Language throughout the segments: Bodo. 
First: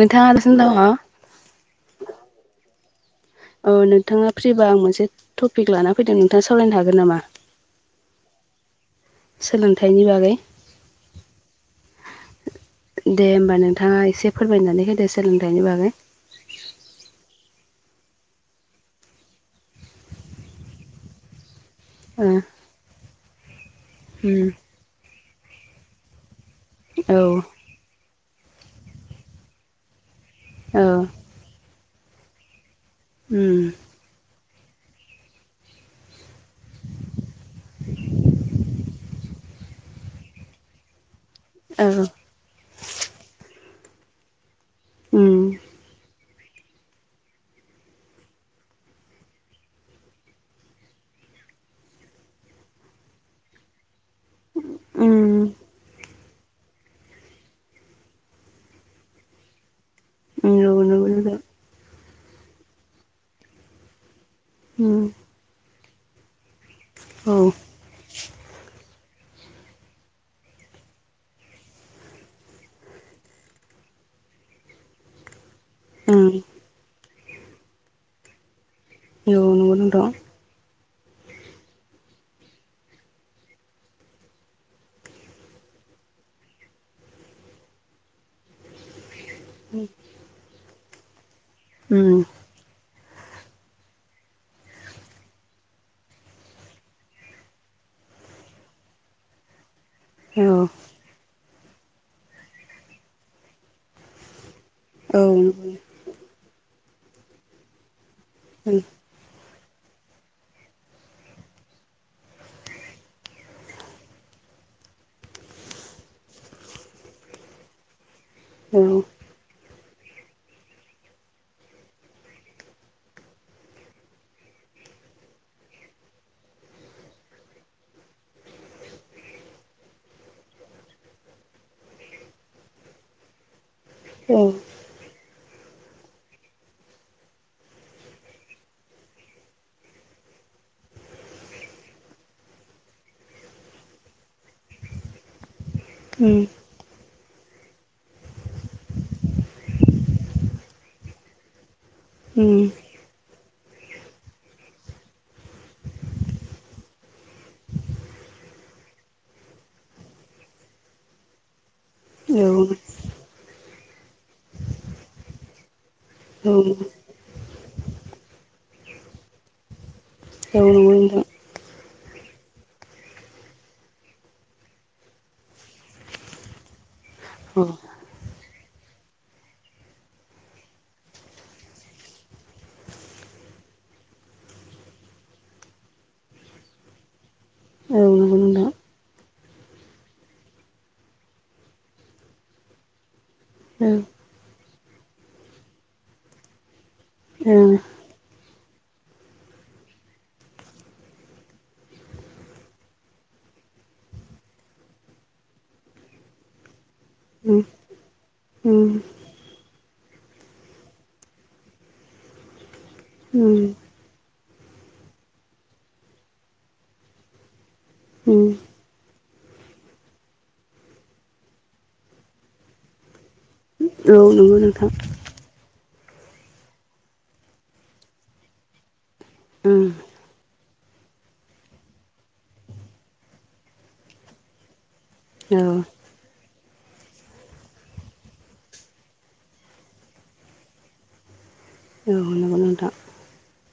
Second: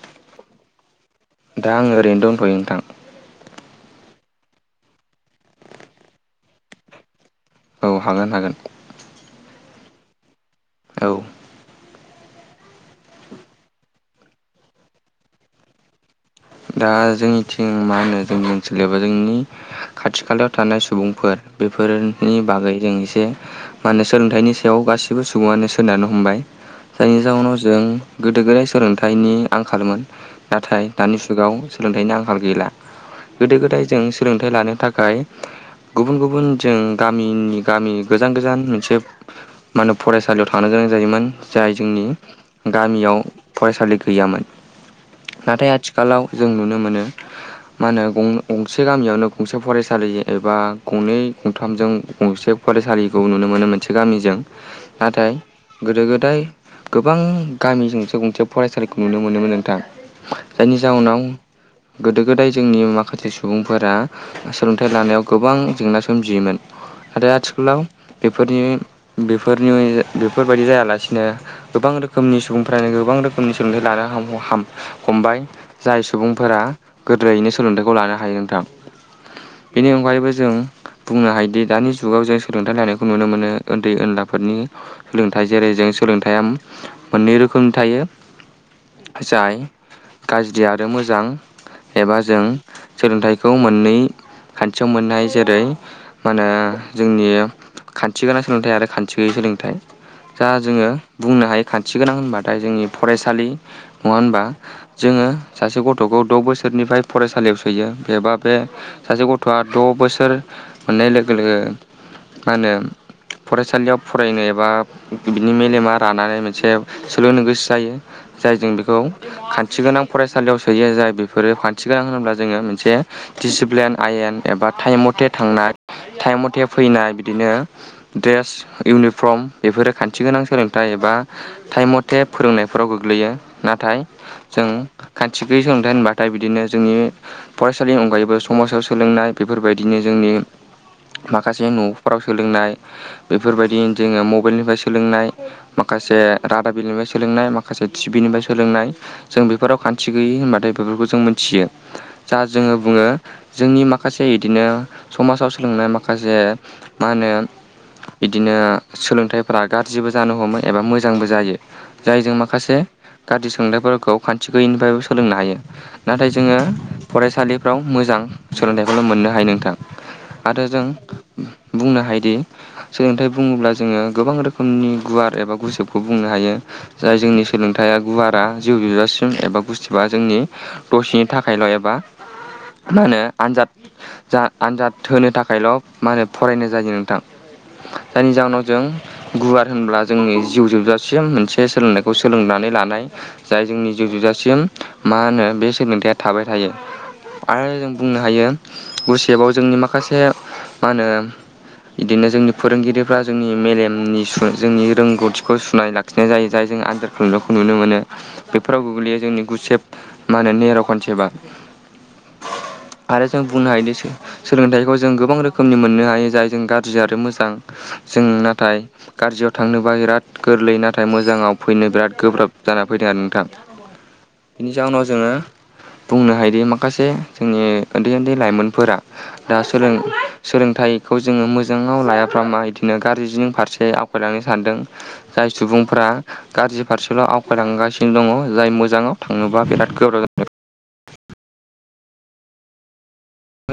नोंथाङा [unintelligible] दङ दा आङो ओरैनो दोंथयो नोंथां। औ नोंथांङा फ्रिबा आं मोनसे टपिक लाना फैदों नोंथांङा सावरायनो हागोन नामा? औ हागोन हागोन। सोलोंथाइनि बागै औ। दे होमबा नोंथांङा एसे फोरमायनानै होदो सोलोंथाइनि बागै। दा जोंनिथिं मा होनो जोंनि ओनसोलबा जोंनि खाथि खालायाव थानाय सुबुंफोर बेफोरनि ओ बागै जों एसे मा होनो उम सोलोंथाइनि बेयाव गाससिबो सुबुंङानो सोनारनो हमबाय औ जायनि जउनाव जों गोदो गोदाय सोलोंथाइनि आंखालमोन। औ नाथाय दानि जु गाव सोलोंथाइनि आंखाल गैला। गोदो गोदाय उम जों सोलोंथाइ लानो थाखाय गुबुन गुबुन जों गामिनि गामि गोजान गोजान मोनसे मा होनो फरायसालियाव थांनो गोनां जायोमोन जाय औ जोंनि गामियाव फरायसालि गैयामोन। उम नाथाय आथि लाव जों नुनो मोनो मा होनो गं गंसे गामियावनो गंसे फरायसालि एबा गंनै गंथामजों गंसे फरायसालिखौ नुनो मोनो मोनसे गामिजों। उम नाथाय गोदो गोदाय गोबां गामिजोंसो गंसे फरायसालिखौ नुनो मोनोमोन नोंथां। उम औ जायनि नंगौ नोंथां जाउनाव गोदो गोदाय जोंनि माखासे सुबुंफोरा सोलोंथाइ लानायाव उम गोबां जेंना सोमजियोमोन। नथाय औ आथिखालाव बेफोरनि बेफोरनि बेफोरबायदि जायालासिनो गोबां रोखोमनि सुबुंफ्रानो गोबां रोखोमनि सोलोंथाइ लानो हाम हमबाय जाय उम सुबुंफोरा गोदैनो सोलोंथाइखौ लानो हायो नोंथां। औ नंगौ बेनि नोंथां अनगायैबो जों। बुंनो हायोदि दानि जुगाव जों सोलोंथाइ लानायखौ नुनो मोनो ओन्दै ओनलाफोरनि सोलोंथाइ जेरै जों सोलोंथाइया मोननै रोखोमनि थायो जाय [inaudible] गाज्रि आरो मोजां उम एबा जों सोलोंथाइखौ मोननै खान्थियाव मोननाय जेरै मा होनो जोंनि खान्थि गोनां सोलोंथाइ आरो खान्थि गैयै सोलोंथाइ औ जा जोङो बुंनो हायो खान्थि गोनां होनबाथाय जोंनि फरायसालि नङा होनबा औ जोङो नंगौ सासे गथ'खौ द' बोसोरनिफ्राय फरायसालियाव सोयो एबा बे उम सासे गथ' गथ'आ द' बोसोर मोननाय लोगो लोगो मा होनो फरायसालियाव फरायनो एबा बिनि मेलेमा रानानै मोनसे सोलोंनो गोसो जायो जाय जों औ उम औ बेखौ खान खान्थि गोनां फरायसालियाव सोयो जाय बेफोरो खान्थि गोनां होनोब्ला जोङो मोनसे दिसिप्लिन आयेन एबा टाइम मथे थांनाय टाइम मथे फैनाय बिदिनो ड्रेस इउनिफर्म बेफोरो खान्थि गोनां सोलोंथाइ एबा टाइम मथे फोरोंनायफोराव गोग्लैयो नाथाय औ जों खान्थि गैयि सोलोंथाइ होनबाथाय बिदिनो जोंनि फरायसालिनि अनगायैबो समाजाव सोलोंनाय बेफोरबायदिनो जोंनि माखासे न'फ्राव सोलोंनाय बेफोरबायदि जोङो मबाइलनिफ्राय सोलोंनाय माखासे रादाब बिलयनिफ्राय सोलोंनाय माखासे टिभिनिफ्राय सोलोंनाय जों बेफोराव खान्थि गैयि होनबाथाय बेफोरखौ जों मिथियो। जा जोङो बुङो जोंनि माखासे इदिनो समाजाव सोलोंनाय माखासे मा होनो इदिनो सोलोंथाइफोरा गाज्रिबो जानो हमो एबा मोजांबो जायो। जायजों माखासे गाज्रि सोंनायफोरखौ खान्थि गैयिनिफ्रायबो सोलोंनो हायो। नाथाय जोङो फरायसालिफ्राव मोजां सोलोंथाइखौल' मोननो हायो नोंथां। आरो नंगौ जों नोंथां बुंनो हायोदि सोलोंथाइ बुङोब्ला जोङो गोबां रोखोमनि गुवार एबा गुजोबखौ बुंनो हायो जाय जोंनि औ सोलोंथाइया गुवारा जिउ जोबजासिम [unintelligible] एबा गुसथिबा जोंनि दसेनि थाखायल' एबा मा होनो आनजाद जा आनजाद होनो थाखायल' मा होनो फरायनाय जायो नोंथां जायनि नंगौ जाहोनाव जों नोंथां गुवार होनब्ला जोंनि जिउ जोबजासिम मोनसे सोलोंनायखौ सोलोंनानै लानाय जाय जोंनि जिउ जोबजासिम मा होनो बे सोलोंथायाइया थाबाय थायो औ आरो औ जों बुंनो हायो गुसेबाव जोंनि माखासे मा होनो इदिनो जोंनि फोरोंगिरिफ्रा जोंनि मेलेमनि सु जोंनि रोंगौथिखौ सुनाय लाखिनाय जायो जायजों आनजा [unintelligible] उम नुनो मोनो बेफोराव उम गोग्लैयो जोंनि गुसेब मा होनो नेर' खनसेबा आरो जों बुंनो उम हायोदि सो सोलोंथाइखौ जों गोबां रोखोमनि मोननो हायो जाय जों गाज्रि आरो मोजां जों उम नाथाय गाज्रियाव थांनोबा बिराद गोरलै नाथाय मोजाङाव फैनो बिराद गोब्राब जाना फैदों आरो नोंथां। औ नंगौ बिनि नोंथां जाउनाव जोङो बुंनो हायोदि माखासे जोंनि उन्दै उन्दै लाइमोनफोरा दा उम सोलों सोलोंथाइखौ जोङो मोजाङाव लायाफ्रामा इदिनो गारजिनि फारसे [unintelligible] सानदों जाय औ सुबुंफ्रा गाज्रि फारसेल' आवगायलांगासिनो दङ। जाय मोजाङाव थाङोबा बिराद गोब्राब जायो औ नांगौ नोथां।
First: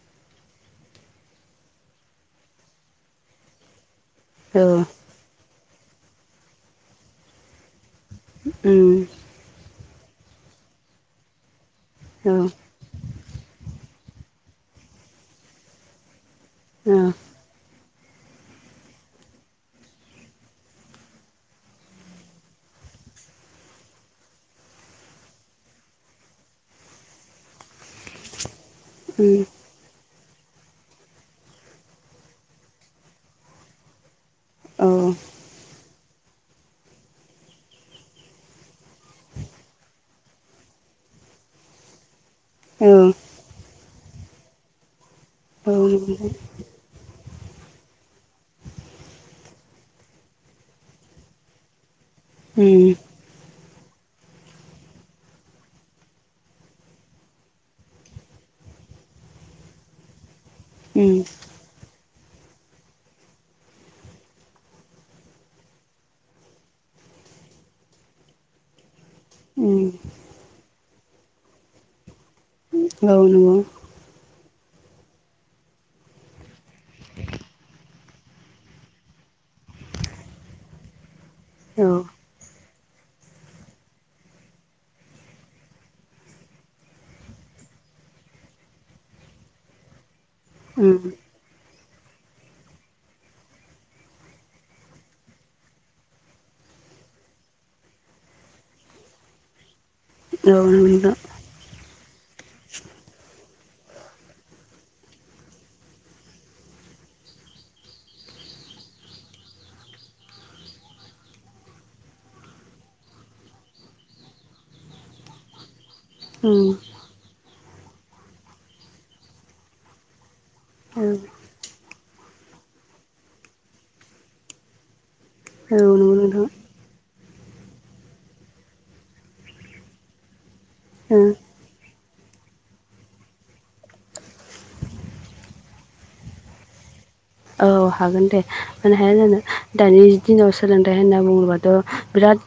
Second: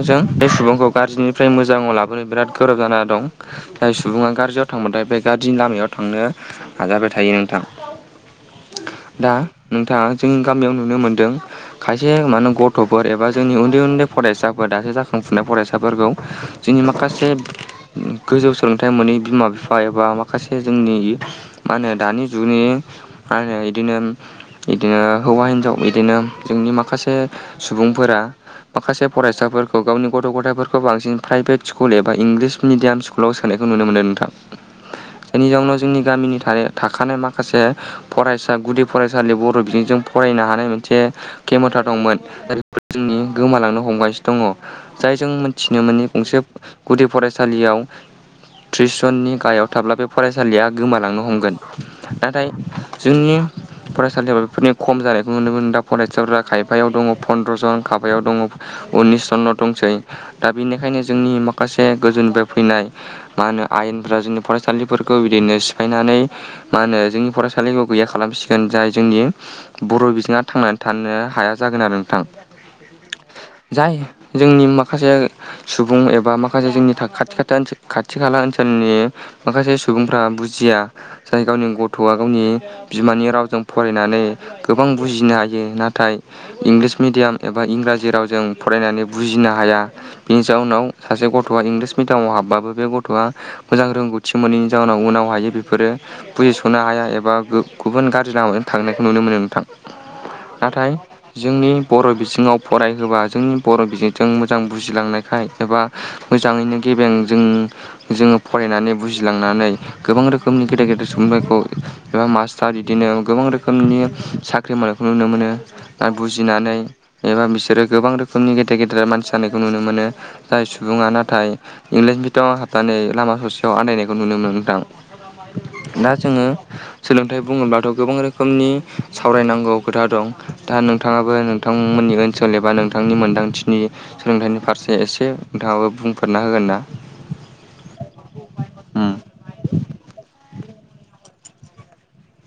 जों बे सुबुंखौ गाज्रिनिफ्राय मोजाङाव लाबोनो बिराद गोब्राब जाना दं। जाय सुबुङा गाज्रियाव औ थांबबायथाय बे गाज्रिनि लामायाव थांनो नाजाबाय थायो नोंथां। उम। दा नोंथाङा जोंनि गामियाव नुनो मोनदों खायसे औ उम औ मान गथ'फोर एबा जोंनि उन्दै उन्दै फरायसा दासो जाखांफुनाय फरायसाफोरखौ जोंनि औ औ नंगौ माखासे गोजौ सोलोंथाइ मोनै बिमा बिफा एबा माखासे जोंनि मा होनो दानि जुगनि मा होनो इदिनो इदिनो हौवा हिनजाव इदिनो जोंनि माखासे सुबुंफोरा माखा फरायसाफोरखौ गावनि गथ' गथथायफोरखौ बांसिन प्राइभेट स्कुल एबा इंलिस मिडियाम स्कुलाव सोनायखौ नुनो मोनो नोंथां। उम बेनि जाउनाव जोंनि गामिनि था थाखानाय माखासे फरायसा गुदि फरायसालि बर' बिजोंजों फरायनो हानाय मोनसे खेमथा दंमोन। [unintelligible] जोंनि गोमालांनो हमगासिनो दङ जाय जों उम औ नंगौ औ उम औ मिथिनो नंगौ नोंथां उम औ मोननि गंसे गुदि फरायसालियाव त्रिस जननि गाहायाव थाब्ला बे फरायसालिया गोमालांनो हमगोन नाथाय जोंनि फरायसालियाव बेफोरनि खम जानायखौ नुनो मोनो दा फरायसाफोरा खायफायाव दङ फन्द्र' जन खायफायाव दङ उननिसजन' दंसै दा बेनिखायनो जोंनि माखासे गोजौनिफ्राय फैनाय मा होनो आयेनफोरा जोंनि फरायसालिफोरखौ बिदिनो सिफायनानै मा होनो जोंनि फरायसालिखौ गैया खालामसिगोन जाय जोंनि बर' औ बिजोङा थांनानै थानो हाया जागोन आरो नोंथां। ओ नंगौ। जाय जोंनि माखासे सुबुं एबा माखासे जोंनि खाथि खाथा ओनसोल खाथि खाला ओनसोलनि माखासे सुबुंफ्रा बुजिया जाय गावनि गथ'आ गावनि बिमानि रावजों फरायनानै गोबां बुजिनो हायो नाथाय इंलिस मिडयाम एबा इंराजि जेराव जों फरायनानै बुजिनो हाया बिनि जाउनाव सासे गथ'आ इंलिस मिडामाव हाबबाबो बे गथ'आ मोजां रोंगौथि मोनैनि जाउनाव उनाव हायो बेफोरो बुजिस'नो हाया एबा गुबुन गाज्रि लामाजों थांनायखौ नुनो मोनो नोंथां। नाथाय जोंनि बर' बिजोङाव फरायहोबा जोंनि बर' बिजोंजों मोजां बुजिलांनायखाय एबा मोजाङैनो गेबें जों जोंङो फरायनानै बुजिलांनानै गोबां रोखोमनि गेदेर गेदेर सुबुंफोरखौ एबा मास्टार बिदिनो गोबां रोखोमनि साख फख्रिमानायखौ नुनो मोनो ना बुजिनानै एबा बिसोरो गोबां रोखोमनि गेदेर गेदेर मानसि जानायखौ नुनो मोनो जाय सुबुङा नाथाय इंलिस मिडयामाव हाबनानै लामा ससेयाव आन्दायनायखौ नुनो मोनदां दा नंगौ जोङो नोंथां सोलोंथाइ बुङोब्लाथ' गोबां रोखोमनि सावरायनांगौ खोथा दं दा उम नोंथाङाबो नोंथां बिथांमोननि ओनसोल एबा नोंथांनि मोन्दांथिनि सोलोंथाइनि फारसे एसे नोंथाङाबो बुंफोरेरना होगोन ना औ हागोन दे मानो उम हाया जानो दानि दिनाव सोलोंथाइ होनना बुङोबाथ बिराद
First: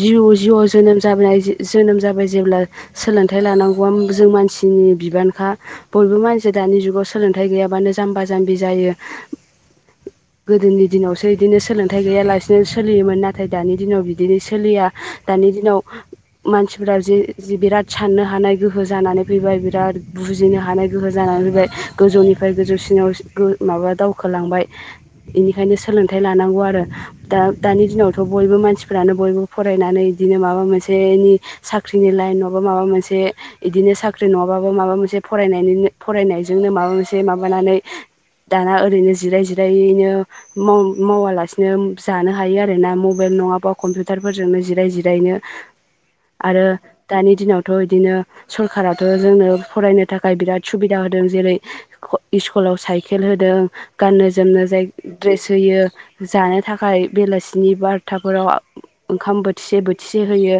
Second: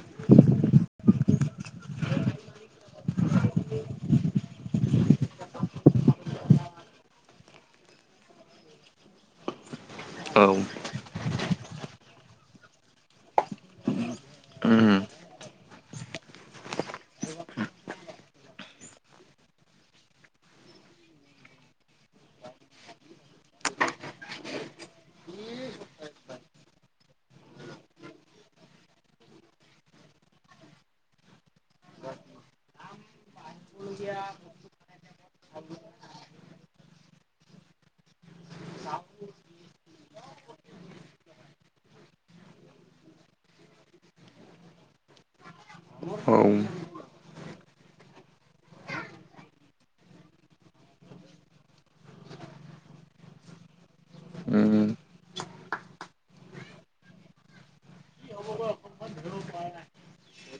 जि जिअ जोनोम जाबोनाय जोनोम जाबाय जेब्ला सोलोंथाइ लानांगौआ जों मानसिनि बिबानखा बयबो मानसि जे दानि जुगाव सोलोंथाइ गैयाबानो जाम्बा जाम्बि जायो औ गोदोनि दिनावसो बिदिनो सोलोंथाइ गैयालासिनो सोलियोमोन नाथाय दानि दिनाव बिदिनो सोलिया उम दानि दिनाव मानसिफोरा ज बिराद साननो हानाय गोहो जानानै फैबाय बिराद बुजिनो हानाय गोहो जानानै फैबाय गोजौनिफ्राय गोजौसिनाव गो माबा दावखोलांबाय बेनिखायनो सोलोंथाइ लानांगौ आरो दा दानि दिनावथ बयबो मानसिफ्रानो बयबो फरायनानै बिदिनो माबा मोनसेनि साख्रिनि लाइन नाबा माबा मोनसे इदिनो साख्रि नङाबाबो माबा मोनसे फरायनायनि फरायनायजोंनो माबा मोनसे माबानानै दाना ओरैनो जिराय जिरायैनो मावालासिनो जानो हायो आरोना मबाइल नङाबा कम्पिउटारफोरजोंनो जिराय जिरायनो औ उम आरो दानि दिनावथ' बिदिनो सरखाराथ' जोंनो फरायनो थाखाय बिराद सुबिदा होदों जेरै स्कुलाव साइकेल होदों गाननो जोमनो उम जाय ड्रेस होयो जानो थाखाय बेलासिनि बार हपथाफोराव ओंखाम बोथिसे बोथिसे होयो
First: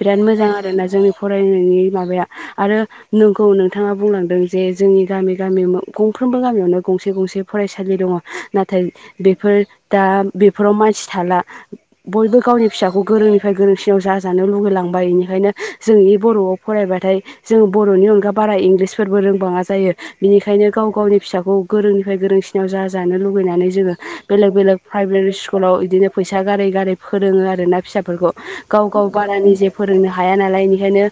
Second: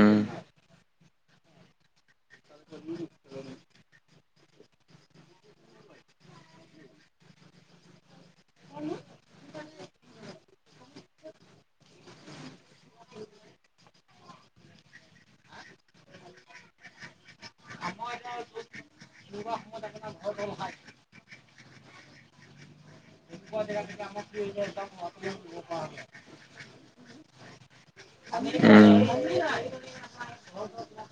बिराद मोजां आरो ना जोंनि फरायनायनि माबाया आरो नोंखौ नोंथाङा बुंलांदों जे जोंनि गामि गामि गंफ्रोमबो गामियावनो गंसे गंसे फरायसालि दंङ नाथाय बेफोर दा बेफोराव मानसि थाला बयबो गावनि फिसाखौ गोरोंनिफ्राय गोरोंसिनाव जाजानो लुगैलांबाय बेनिखायनो जों बे बर'आव फरायबाथाय जों बर'नि अनगा बारा इंलिसफोरबो रोंबाङा जायो बिनिखायनो गाव गावनि फिसाखौ गोरोंनिफ्राय गोरों जानो लुुबैनानै जोंङो बेलेग बेलेग प्राइभेट स्कुलाव बिदिनो फैसा गारि ग फोरोङो आरोना फिसाफोरखौ औ उम गाव गाव बारानि जे फोरोंनो हाया नालाय बेनिखायनो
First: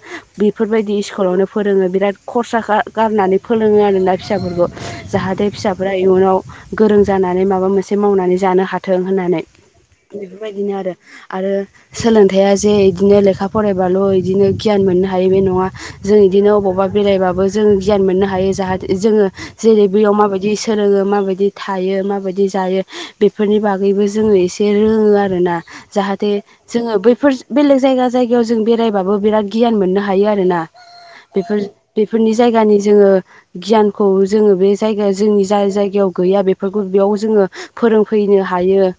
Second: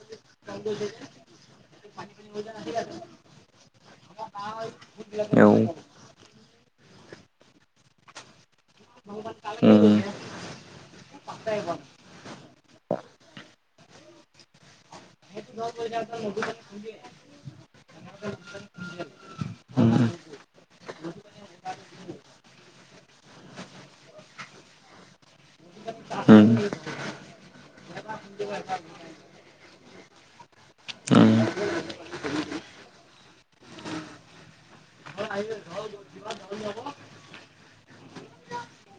बेफोरबायदि स्कुलावनो फोरोङो बिराद खरसा गारनानै फोरोङो आरोना फिसाफोरखौ जाहाथे फिसाफोरा इयुनाव गोरों जानानै माबा मोनसे मावनानै जानो हा थाथों होननानै उम उम बेफोरबायदिनो आरो आरो सोलोंथाइया जे बिदिनो लेखा फरायबाल' बिदिनो गियान मोननो हा हायो बे नङा जों बिदिनो अबावबा बेरायबाबो जों गियान मोननो हायो जाहाथे जोंङो जेरै बैयाव माबायदि सोलोङो माबायदि थायो माबायदि जायो बेफोरनि बागैबो जोङो एसे जे रोङो आरोना जाहाथे जोङो बैफोर बेलेग जायगा जायगायाव जों बेरायबाबो बिराद गियान मोननो हायो आरोना बेफोर बेफोरनि जायगानि जोङो गियानखौ जोङो बे जायगायाव जोंनि जाय जायगायाव गैया बेफोरखौ बेयाव जोङो फोरोंफैनो हायो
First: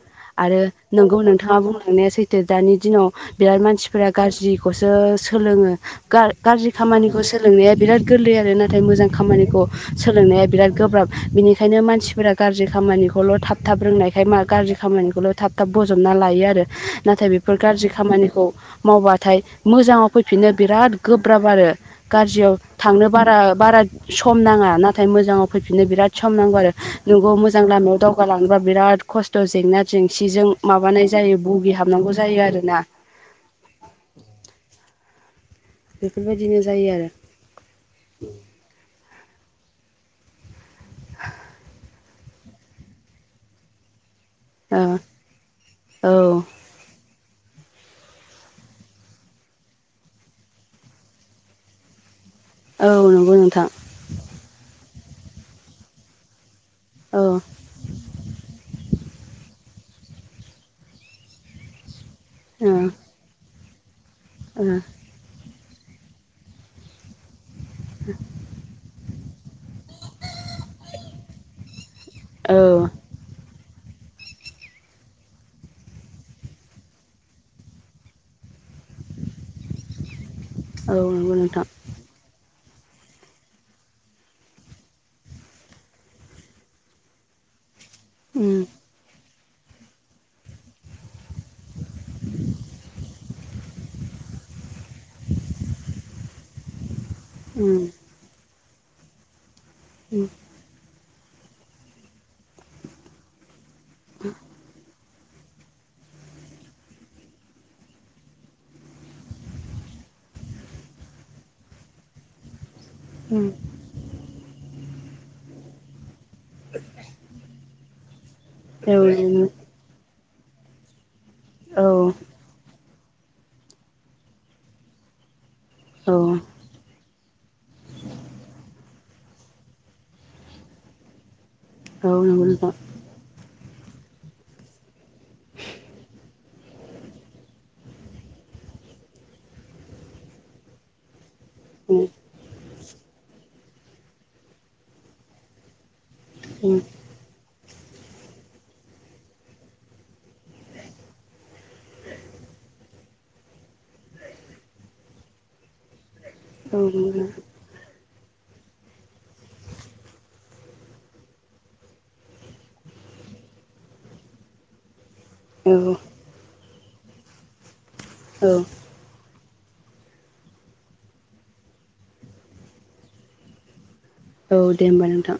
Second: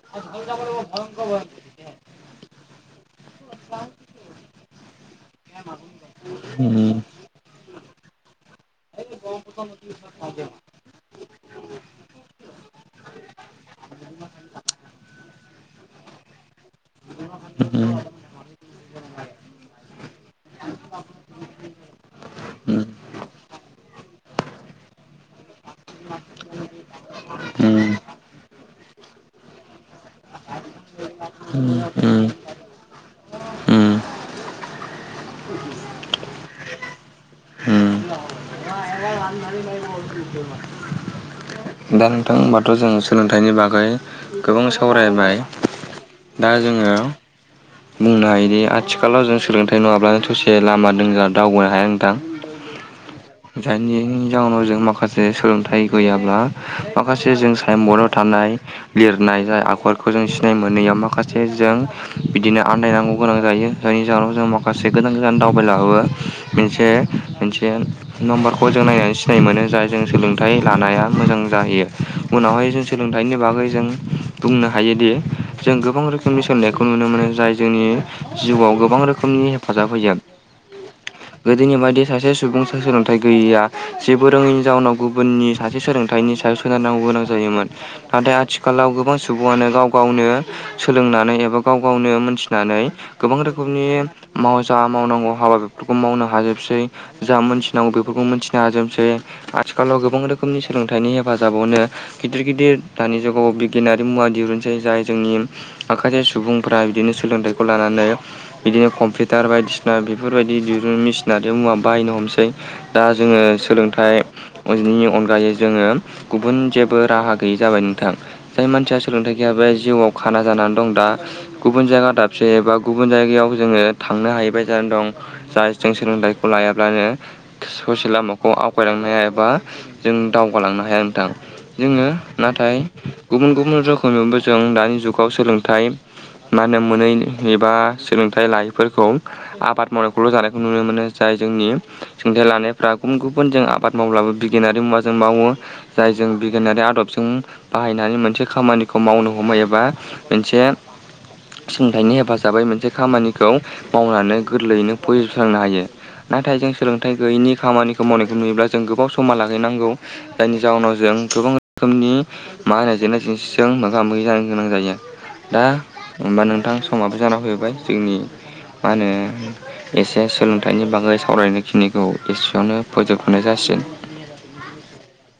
आरो नोंगौ नोंथाङा बुंलांनाया सैथो दानि दिनाव बिराद मानसिफोरा गाज्रिखौसो सोलोङो गाज्रि खामानिखौ सोलोंनाया बिराद गोरलै आरो नाथाय मोजां खामानिखौ सोलोंनाया बिराद गोब्राब बिनिखायनो मानसिफोरा गाज्रि खामानिखौल‌थाब थाब रोंनायखाय गाज्रि खामानिखौल थाब थाब बजबना लायो आरो नाथाय बेफोर गाज्रि खामानिखौ मावबाथाय मोजांङाव फैफिननो बिराद गोब्राब आरो गाज्रियाव थांनो बारा बारा सम नाङा। नाथाय मोजाङाव फैफिननो बिराद सम नांगौ आरो नंगौ मोजांं लामायाव दाव गा लांनोबा बिराद खस्थ' जेंना जेंसिजों माबानाय जायो बुगिहाबनांगौ उम जायो आरोना। बेफोरबायदिनो जायो आरो। [inaudible] [inaudible] दा नोंथां होमबाथ' जों सोलोंथाइनि बागै गोबां सावरायबाय। ओ दा जोङो बुंनो हायोदि आथिखालाव जों सोलोंथाइ नङाब्लानो ससे लामा दोंगा दावबायनो हाया नोंथां। औ नंगौ नोंथां। [unintelligible] नि जाउनाव जों माखासे सोलोंथाइ गैयाब्ला औ माखासे जों चाइम बराव थानाय लिरनाय जाय आखरखौ जों सिनाय मोनैयाव माखासे जों बिदिनो ओ आन्दायनांगौ गोनां जायो। जायनि जाहोनाव जों माखासे गोजान गोजान दावबायलाङोबा मोनसे मोनसे नामबार खौ जों नायनानै सिनाय मोनो। जाय जों सोलोंथाइ लानाया मोजां जाहैयो ओ उनावहाय जों औ सोलों थाइनि बागै जों बुंनो हायोदि जों गोबां रोखोमनि सोलोंनायखौ नुनो मो मोनो जाय जोंनि जिउआव गोबां रोखोमनि हेफाजाब होयो। औ नंगौ नोंथां गोदोनि बादि सासे सुबुं सोलोंथाइ गैयैया, जेबो रोङैनि जाउनाव गुबुननि सासे सोलोंथाइनि सायाव सोनारनांगौ गोनां जायोमोन। नाथाय उम आथिखालाव गोबां सुबुङानो गाव गावनो सोलोंनानै एबा गाव गावनो मोनथिनानै गोबां रोखोमनि माव जा मावनांगौ हाबा बेफोरखौ मावनो हाजोबसै। जा उम मोनथिनांगौ बेफोरखौ मोनथिनो हाजोबसै। आथिखालाव गोबां उम रोखोमनि सोलोंथाइनि हेफाजाबावनो गिदिर गिदिर दानि जुगाव बिगियानारि मुवा दिरुनसै। जाय जोंनि माखासे सुबुंफ्रा बिदिनो सोलोंथाइखौ लानानै बिदिनो कम्पिउटार बायदिसिना बेफोरबाय दिरुन मेसिन आरो मुवा बायनो हमसै। दा जोङो उम सोलोंथाइनि अनगायै जोङो गुबुन जेबो राहा गैयै जाबाय नोंथां। जाय मानसिया औ सोलोंथाइ नंगौ गैयाबा जिउआव खाना जानानै दं दा गुबुन औ जायगा दाब से बा गुबुन जायगायाव जोङो थांनो हाहै बाय जानानै दं। जाय जों औ सोलोंथाइखौ लायाब्लानो ससे लामाखौ आवगायलांनो हाया एबा जों दावगालांनो हाया नोंथां। जोङो औ नंगौ नोंथां नाथाय गुबुन गुबुन रोखोमैबो जों दानि जुगाव सोलोंथाइ मा होनो मोनै एबा सोलोंथाइ लायैफोरखौ आबाद मावनायखौल' जानायखौ नुनो मोनो। जाय जोंनि उम सोलोंथाइ लानायफ्रा गुबुन गुबुन जों आबाद मावब्लाबो बिगियानारि मुवा जों मावो। जाय जों उम बिगियानारि आदबजों बाहायनानै मोनसे खामानिखौ मावनो हमो एबा मोनसे सोलोंथाइनि हेफाजाबै मोनसे खामानिखौ मावनानै गोरलैयैनो फोजोबस्रांनो हायो। नाथाय जों औ नंगौ सोलोंथाइ नोंथां गैयैनि खामानिखौ मावनायखौ नुयोब्ला जों गोबाव समा लागै नांगौ। जायनि जाहोनाव जों गोबां रोखोमनि मा होनो जेंना जोंसिजों मोगा मोगि जानो गोनां जायो। दा औ हबा नोंथां समाबो जाना फैबाय जोंनि औ। मा होनो एसे सोलोंथाइनि बागै सावरायनायखिनिखौ एसेयावनो फोजोबनाय जासिगोन। औ दे होमबा नोंथां।